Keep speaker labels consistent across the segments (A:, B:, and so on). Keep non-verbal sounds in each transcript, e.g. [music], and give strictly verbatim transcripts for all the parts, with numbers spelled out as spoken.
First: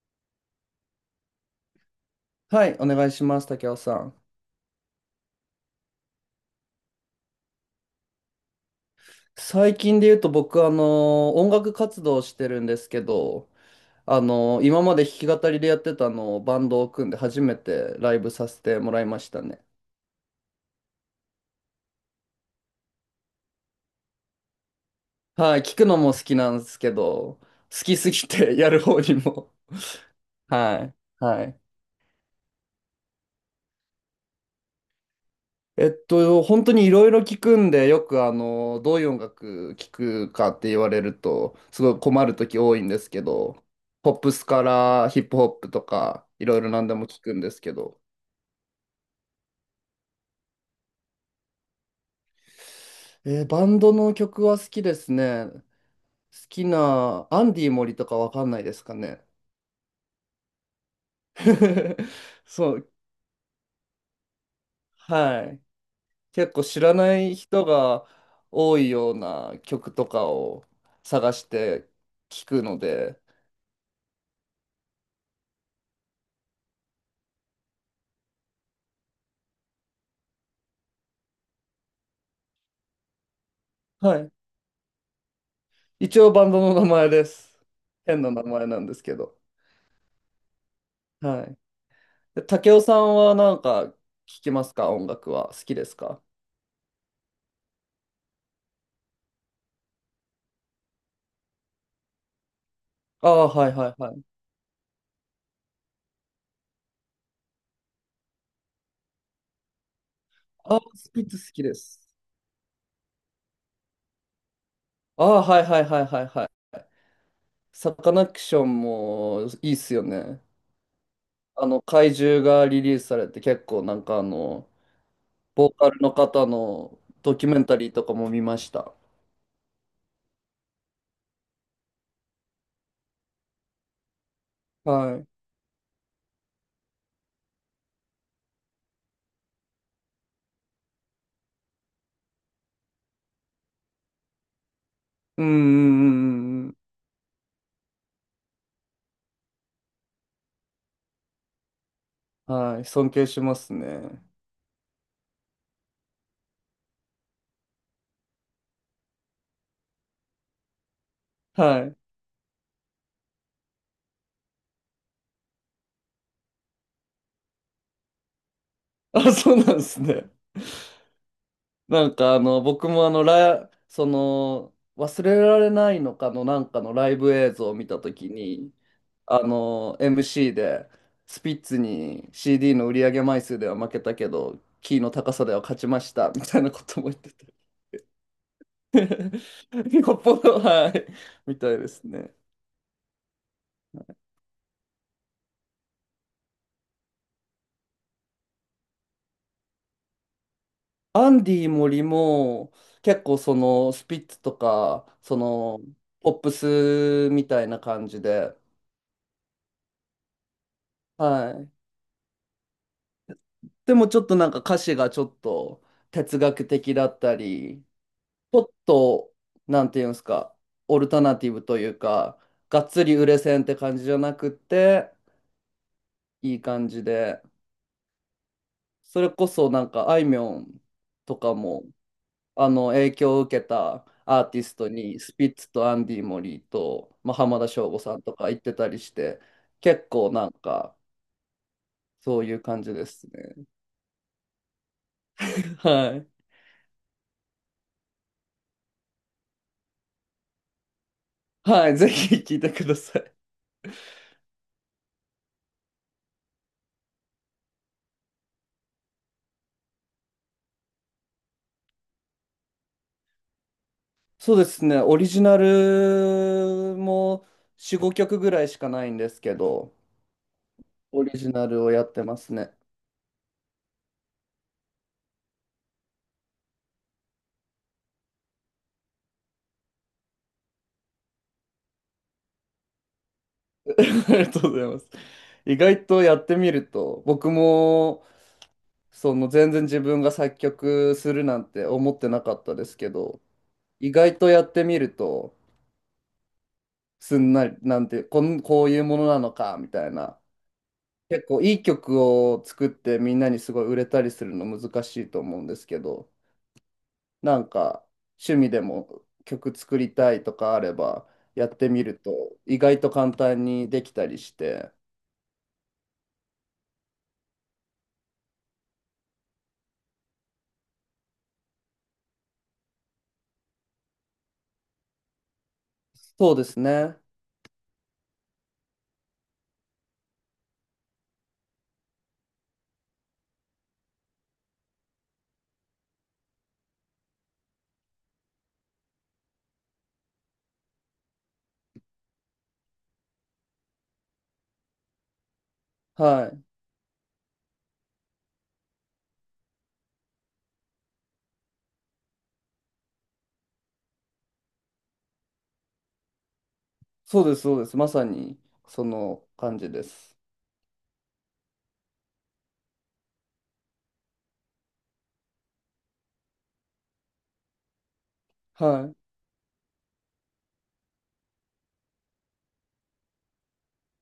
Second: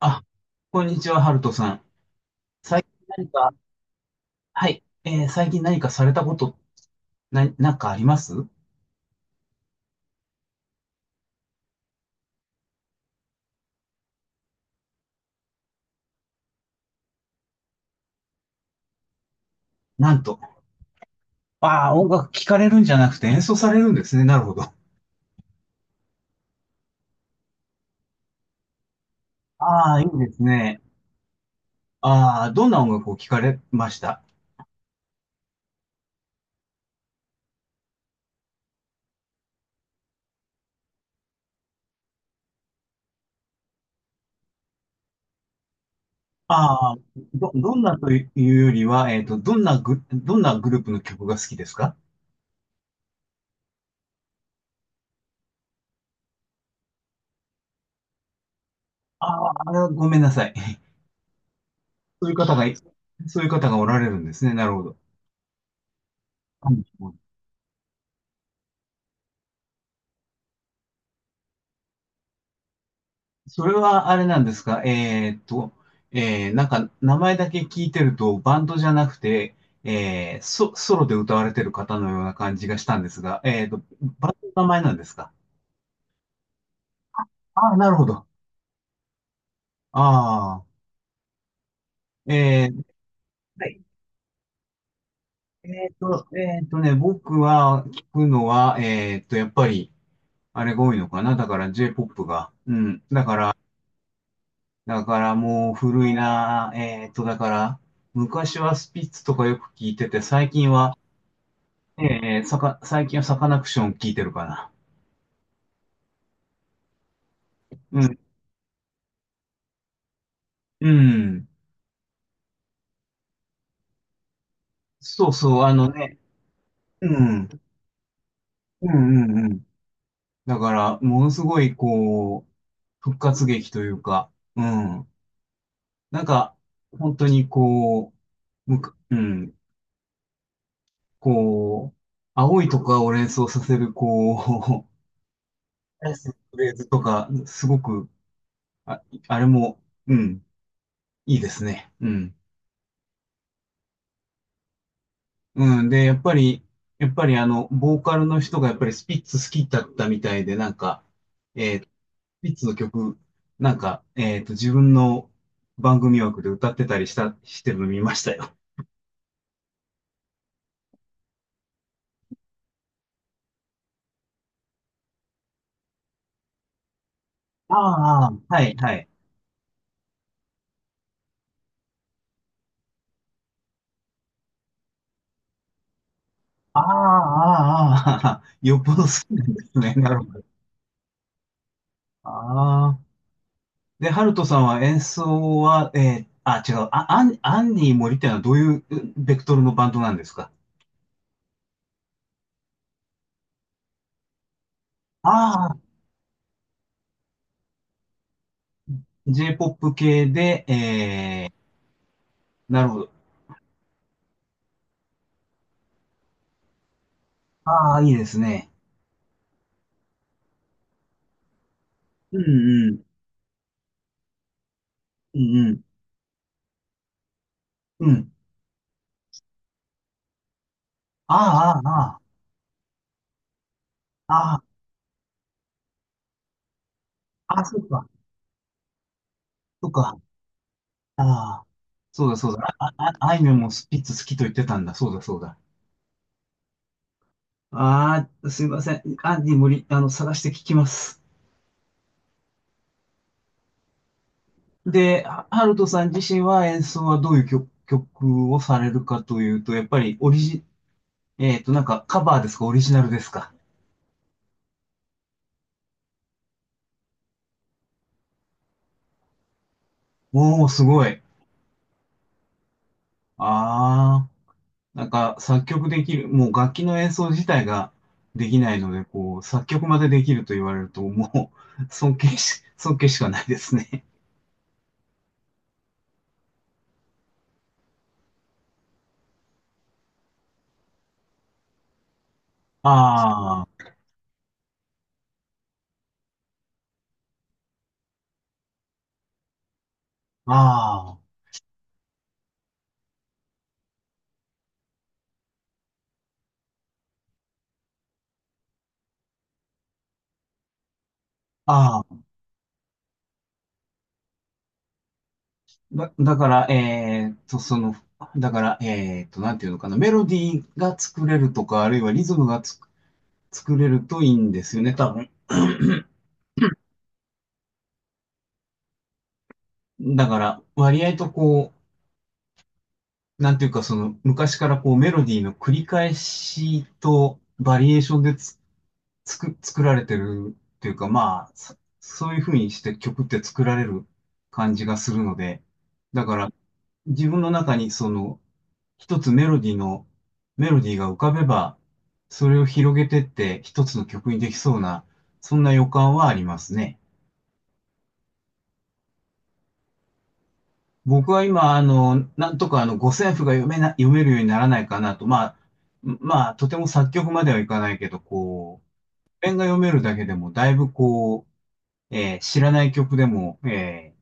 A: あ、こんにちは、ハルトさん。
B: はい、
A: 最
B: お
A: 近
B: 願いし
A: 何
B: ます、
A: か、
B: 竹雄さん。
A: はい、えー最近何かされたこと、な、なんかあります？
B: 最近で言うと僕、あの、音楽活動をしてるんですけど、あの、今まで弾き語りでやってたのをバンドを組んで初めてライブさせてもらいましたね。
A: なんと。ああ、音楽聴かれるんじゃなくて演奏されるんですね。なるほど。
B: はい、聞くのも好きなんですけど、好きすぎて [laughs] やる方にも。
A: ああ、いいです
B: は
A: ね。
B: い、はい。
A: ああ、どんな音楽を聴かれました？
B: えっと、本当にいろいろ聞くんで、よくあの、どういう音楽聞くかって言われると、すごい困る時多いんですけど、ポップスからヒップホップとか、いろいろ何
A: あ
B: で
A: あ、
B: も聞くん
A: ど、
B: ですけ
A: どんな
B: ど、
A: というよりは、えっと、どんなグ、どんなグループの曲が好きですか？
B: えーバンドの曲は好きですね。好きな、アンディ森とかわかんないですかね。
A: ああ、ごめんなさい。[laughs]
B: [laughs]
A: そういう方が
B: そ
A: い、
B: う、
A: そういう方がおられるんですね。なるほど。
B: はい。結構
A: は
B: 知
A: い。
B: らない人が多いような曲とかを探して聞くので、
A: それはあれなんですか？えーっと、えー、なんか名前だけ聞いてるとバンドじゃなくて、えー、ソ、ソロで歌われてる方のような感じがしたんですが、えーっと、
B: は
A: バ
B: い、
A: ンドの名前なんですか？
B: 一応バンドの名前です。
A: ああー、なるほ
B: 変
A: ど。
B: な名前なんですけど。
A: ああ、
B: はい。で、
A: え
B: 竹雄
A: ー、
B: さんはなん
A: はい。
B: か聞きますか音楽は。好
A: え
B: きで
A: ーっ
B: すか？
A: と、えーっとね、僕は聞くのは、えーっと、やっぱり、あれが多いのかな。だから J-ジェイポップ が。うん。だ
B: あ
A: か
B: あ、
A: ら、
B: はいはいはい。
A: だからもう古いな。えーっと、だから、昔はスピッツとかよく聞いてて、最近
B: ああ、好
A: は、
B: きです好きです。
A: ええ、さか、最近はサカナクション聞いてるかな。
B: ああ、はいはいはいはいはい。サ
A: う
B: カ
A: ん。
B: ナクションもいいっすよね。
A: うん。
B: あの、怪獣がリリースされて結構なんかあの、
A: そうそう、
B: ボ
A: あ
B: ー
A: の
B: カルの
A: ね。
B: 方の
A: う
B: ドキ
A: ん。
B: ュメンタリーとかも見まし
A: う
B: た。
A: んうんうん。だから、ものすごい、こう、復活劇というか、うん。
B: はい。
A: なんか、本当にこう、むか、うん。こう、青いとかを連想させる、こう、
B: うんうんう
A: [laughs] フ
B: んう
A: レー
B: ん
A: ズとか、すごく、あ、あれも、うん、いいですね。うん。
B: うん。はい。尊敬しますね。
A: うん。で、やっぱり、やっぱりあの、ボーカルの人がやっぱりスピッツ好きだったみたいで、なんか、えー
B: はい。
A: スピッツの曲、なんか、えっと、自分の番組枠で歌ってたりした、してるの見ましたよ。
B: あ、そうなんですね。なんかあの、僕もあの、ラ、その、忘れられないのかのなんかのライブ映像
A: あ
B: を見たとき
A: あ、は
B: に、
A: い、はい。
B: あの、エムシー で、スピッツに シーディー の売り上げ枚数では負けたけど、キーの高さでは勝ちました、みたいな
A: ああ、
B: ことも言ってて。
A: ああ、ああ、[laughs] よっぽ
B: [laughs]
A: ど好きなんですね。[laughs] な
B: よ
A: る
B: っ
A: ほ
B: ぽ
A: ど。
B: ど、はい、みたいです
A: あ
B: ね。
A: あ。で、ハルトさんは演奏は、えー、あ、違う、あ、アン、アンニー森っていうのはどういううベクトルのバンドなんですか？
B: アンディ森も、結構その、スピッツとか、そ
A: あ
B: の、
A: あ
B: ポップスみたいな感じで、
A: ー、J-ジェイポップ 系で、え
B: はい。
A: ー、なるほど。
B: でもちょっとなんか歌詞がちょっと哲学的だったり、
A: ああ、いいです
B: ちょっ
A: ね。
B: と、なんていうんですか、オルタナティブという
A: う
B: か、がっ
A: んうん。
B: つり売れ線って感じじゃなくって、
A: うんうん。
B: いい感じで、
A: うん。
B: それこそなんかあいみょんとか
A: あ
B: も、
A: あ、ああ、
B: あの、影響を受けたアー
A: あ
B: ティ
A: あ、
B: ストに、スピッツとアンディ・モリーと、まあ、浜
A: ああ、
B: 田
A: そっ
B: 省吾
A: か。
B: さんとか行ってたりして、
A: そっ
B: 結
A: か。
B: 構なんか、
A: ああ。そうだ
B: そう
A: そ
B: い
A: う
B: う
A: だ。
B: 感
A: あ、
B: じで
A: あ、
B: す
A: あいみょん
B: ね。
A: もスピッツ好きと言ってたんだ。そうだそうだ。
B: [laughs] はい。
A: ああ、すいません。アンディ無理、あの、探して聞きます。
B: はい、ぜひ聞いてください。
A: で、ハハルトさん自身は演奏はどういう曲、曲をされるかというと、やっぱりオリジ、えっと、なんかカバーですか、オリジナルですか？
B: そうですね、オリジナルもよん、ごきょくぐらいしかないんですけど、
A: おー、すごい。
B: オリジナルをやってますね。
A: ああ。なんか作曲できる、もう楽器の演奏自体ができないので、こう、作曲までできると言われると、もう [laughs] 尊敬し、尊敬しかないです
B: [laughs] あ
A: ね。
B: りがとうございます。意外とやってみると、僕もその全然自分が作曲するなんて思ってなかったですけど、
A: あ
B: 意外とやってみると、すんなり、なんて、こん、こういうものなのか、みたいな。
A: あ、あ
B: 結構いい曲を作ってみんなにすごい売れたりするの難しいと思うんですけど、なんか趣味でも曲作りたいとかあればやって
A: あ、
B: み
A: あ
B: る
A: あ。
B: と意外と簡単にできたりして。
A: だ、だから、えーっと、その、だから、えーっと、なんていうのかな、メロディーが作れるとか、あるいはリズムがつ作れるといいんですよね、多分。
B: そうですね。
A: だから、割合とこう、なんていうか、その、昔からこう、メロディーの繰り返しとバリエーションでつつく、作られてるっていうか、まあ、そそういうふうにして曲って作られる感じがするので、だか
B: は
A: ら
B: い。
A: 自分の中にその一つメロディーの、メロディーが浮かべば、それを広げてって一つの曲にできそうな、そんな予感はありますね。
B: そうです、そうです。まさにその感じです。
A: 僕は今、あの、なんとかあの、五線譜が読めな、読めるようにならないかなと、まあ、まあ、とても作曲まではいかないけど、こう、
B: はい。
A: 譜面が読めるだけでも、だいぶこう、えー知らない曲でも、えー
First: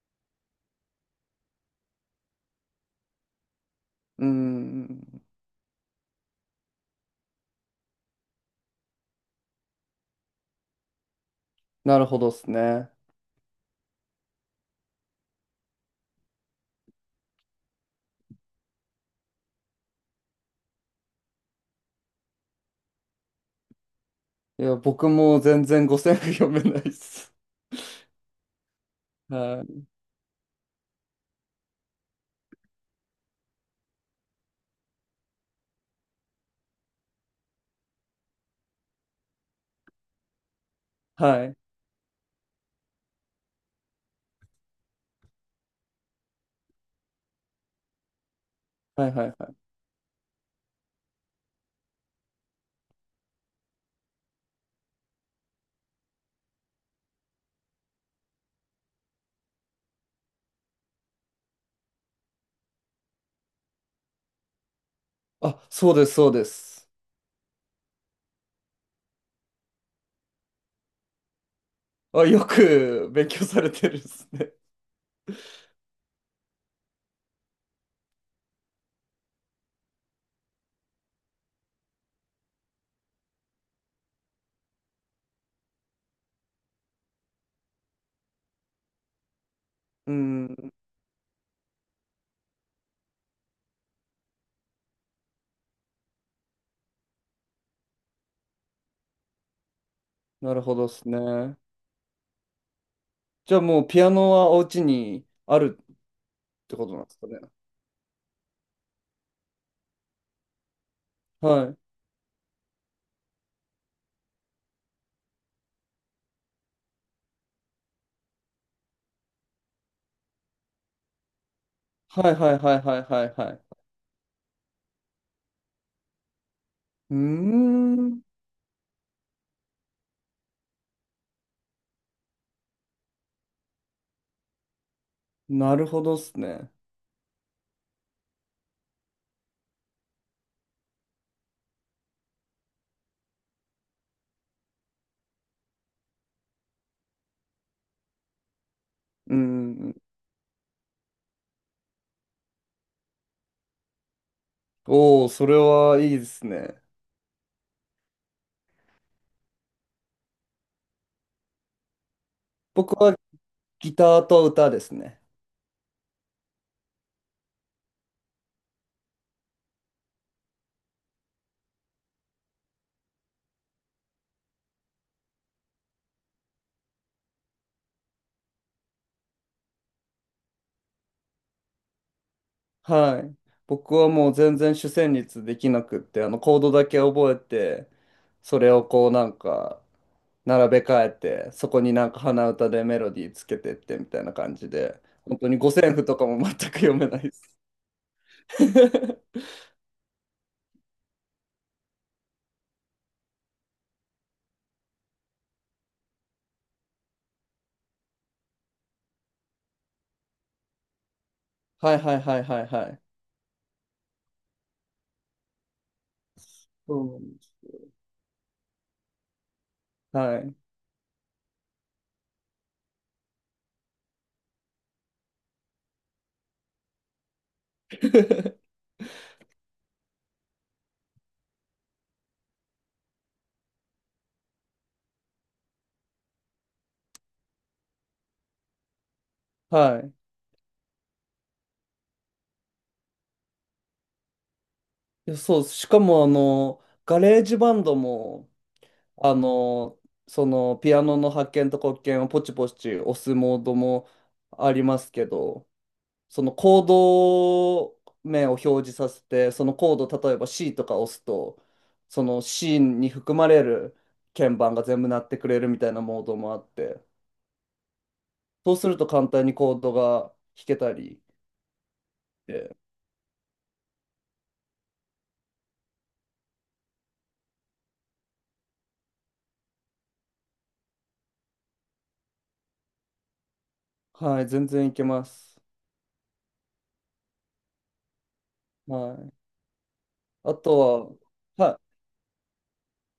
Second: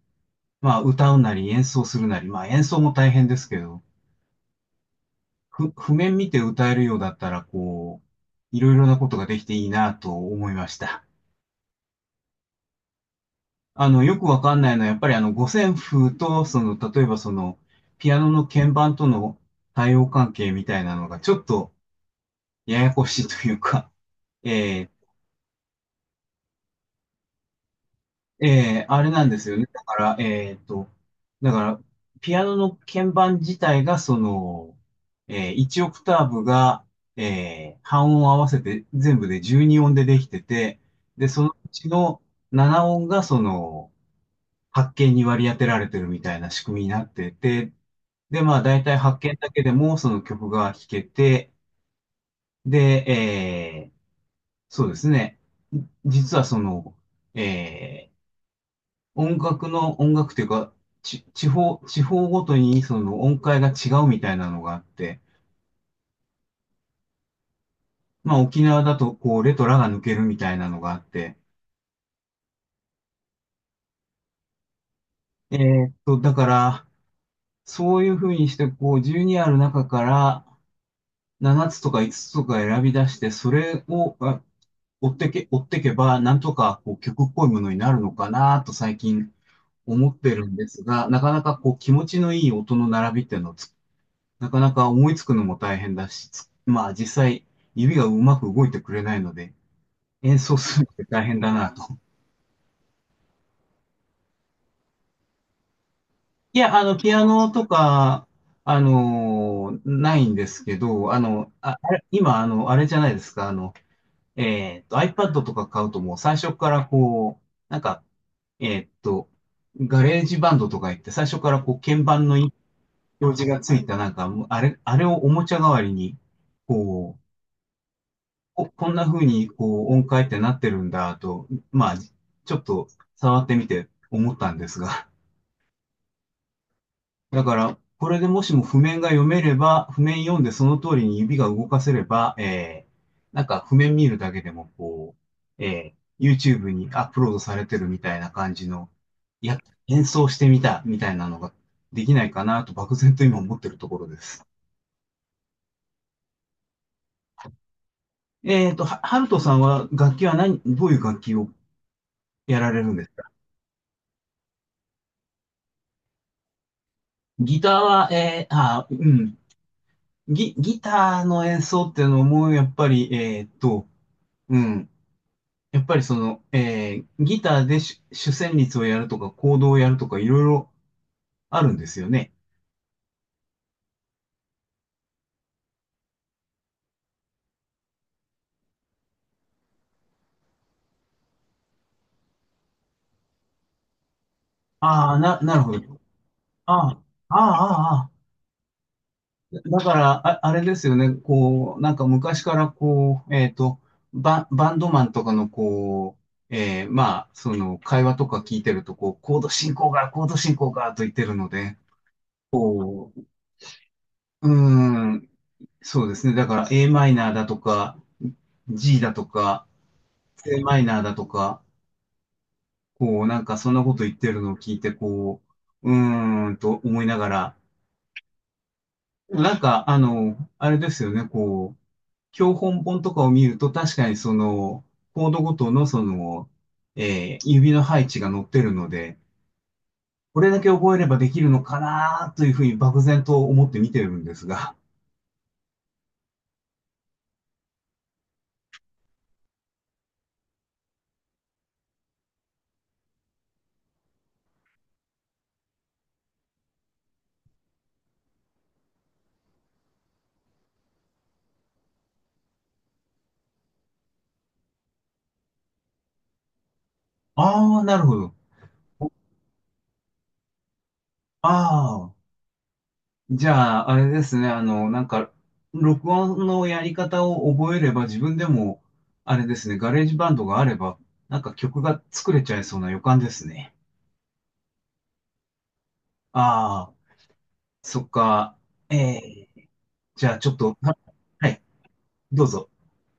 A: まあ、歌うなり演奏するなり、まあ、演奏も大変ですけど、
B: うん。
A: ふ、譜面見て歌えるようだったら、こう、いろいろなことができていいなと思いました。
B: なるほどですね。
A: あの、よくわかんないのは、やっぱりあの、五線譜と、その、例えばその、ピアノの鍵盤との対応関係みたいなのが、ちょっとややこしいというか、
B: いや、
A: えー
B: 僕も全然五線譜読めないです。
A: ええあれなんですよ
B: は
A: ね。だ
B: い。
A: から、えーっと、だから、ピアノの鍵盤自体が、その、えー、いちオクターブが、えー、半音合わせて全部でじゅうに音でできてて、で、そ
B: は
A: の
B: い。
A: うちのなな音が、その、はち鍵に割り当てられてるみたいな仕組みになってて、で、まあ、だいたい
B: はいはい
A: 鍵
B: は
A: だ
B: い。
A: けでも、その曲が弾けて、で、えー、そうですね。実はその、えー音楽の、音楽というか、ち、地方、地方ごとにその音階が違うみたいなのがあって、
B: あ、そうです、そうです。
A: まあ沖縄だとこうレとラが抜けるみたいなのがあって、
B: あ、よく勉強されてるですね。
A: えーっと、だから、そういうふうにしてこうじゅうにある中からななつとかいつつつとか選び出して、それをあ追ってけ、追ってけば、なんとかこう曲っぽいものになるのかなと最近思
B: う
A: ってるんで
B: ん。
A: すが、なかなかこう気持ちのいい音の並びっていうのをなかなか思いつくのも大変だし、つまあ実際指がうまく動いてくれないので、演
B: な
A: 奏
B: るほ
A: する
B: ど
A: の
B: で
A: って
B: す
A: 大変だ
B: ね。
A: なと。
B: じゃあもうピアノはお家にあるっ
A: い
B: て
A: や、あ
B: こと
A: の、
B: なんで
A: ピ
B: す
A: ア
B: かね。
A: ノとか、あの、ないんですけど、あの、
B: はい。
A: あ、あれ、今、あの、あれじゃないですか、あの、えっと、iPad とか買うともう最初からこう、なんか、えっと、ガレージバンドとか言って最初からこう鍵盤
B: は
A: の
B: い
A: 表
B: はいはいはいはい
A: 示
B: は
A: がつ
B: い。
A: いたなんか、あれ、あれをおもちゃ代わりに、
B: うー
A: こう、
B: ん。
A: こ、こんな風にこう音階ってなってるんだと、まあ、ちょっと触ってみて思ったんですが。
B: なるほどっすね。
A: だから、これでもしも譜面が読めれば、譜面読んでその通りに指が動かせれば、えー、なんか譜面見るだけでもこう、えー、YouTube にアップロードされてるみたいな感じの、
B: う
A: いや、
B: ん。
A: 演奏してみたみたいなのができないかなと漠然と今思ってるところです。
B: おお、それはいいですね。
A: えっと、は、ハルトさんは楽器は何、どういう楽器をやられる
B: 僕
A: んです
B: は
A: か？
B: ギターと歌ですね。
A: ギターは、えー、あ、うん。ギ、ギターの演奏っていうのも、やっぱり、えーっと、うん。やっぱりその、えー、ギターで主、主旋律をやるとか、コードをやるとか、いろいろあるんですよね。
B: はい。僕はもう全然主旋律できなくって、あのコードだけ覚えて、それをこうなんか並べ替えて、そこになんか鼻歌でメロディーつけてってみたいな感じで、
A: ああ、
B: 本
A: な、
B: 当
A: な
B: に
A: る
B: 五
A: ほ
B: 線
A: ど。
B: 譜とかも全く
A: あ
B: 読
A: あ、
B: めないで
A: あ
B: す。
A: あ、ああ。
B: [laughs]
A: だから、あ、あれですよね。こう、なんか昔からこう、えっと、バ、バンドマンとかのこう、えー、まあ、その、会話とか聞いてると、こう、コード進行が、コード進行が、と言ってるので、
B: はいはいはいはいはい。
A: うーん、そうですね。だから A
B: う
A: マイ
B: ん。
A: ナーだとか、G だとか、
B: はい。
A: C マイナーだとか、こう、なんかそんなこと言ってるのを聞いて、こう、うーんと思いながら、
B: [laughs]
A: なんか、あの、あれですよね、こう、教本本とかを見ると、確かにその、コードごとのその、えー指の配置が載ってるので、
B: はい。
A: これだけ覚えればできるのかなというふうに漠然と思って見てるんですが、
B: いやそうしかも、あの、ガレージバンドも、あの、その、ピアノの発見と黒鍵をポチポチ押すモードもありますけど、そのコード名を表示させて、そのコード、例えば C とか押すと、その C に含まれる鍵盤が全部鳴ってくれるみたいなモードもあって、
A: ああ、なるほど。
B: そうすると簡単にコードが弾けたり
A: ああ。
B: して。
A: じゃあ、あれですね。あの、なんか、録音のやり方を覚えれば自分でも、あれですね。ガレージバンドがあれば、なんか曲が作れちゃいそうな予感ですね。
B: はい、全然いけます。
A: ああ、そっか。え
B: はい。
A: え、じゃあちょ
B: あ
A: っと、は
B: と
A: はい、
B: は、は
A: どうぞ。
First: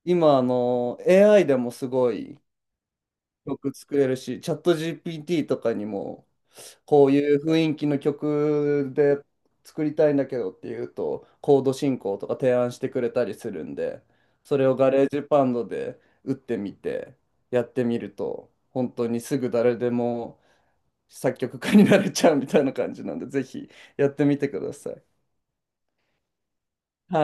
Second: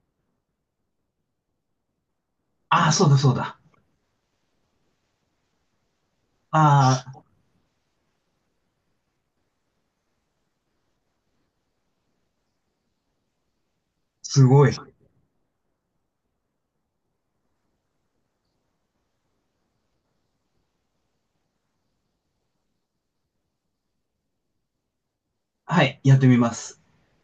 B: い、今、あの、エーアイ でもすごい
A: ああ、そうだそうだ。
B: 曲作れるし、チャット ジーピーティー とかにも、
A: あ
B: こう
A: あ、
B: いう雰囲気の曲で作りたいんだけどっていうと、コード進行とか提案してくれたりするんで、
A: す
B: そ
A: ご
B: れ
A: い。
B: をガレージバンドで打ってみて、やってみると、本当にすぐ誰でも作曲家になれちゃうみたいな感じなんで、ぜひやってみてください。
A: はい、やってみます。
B: はい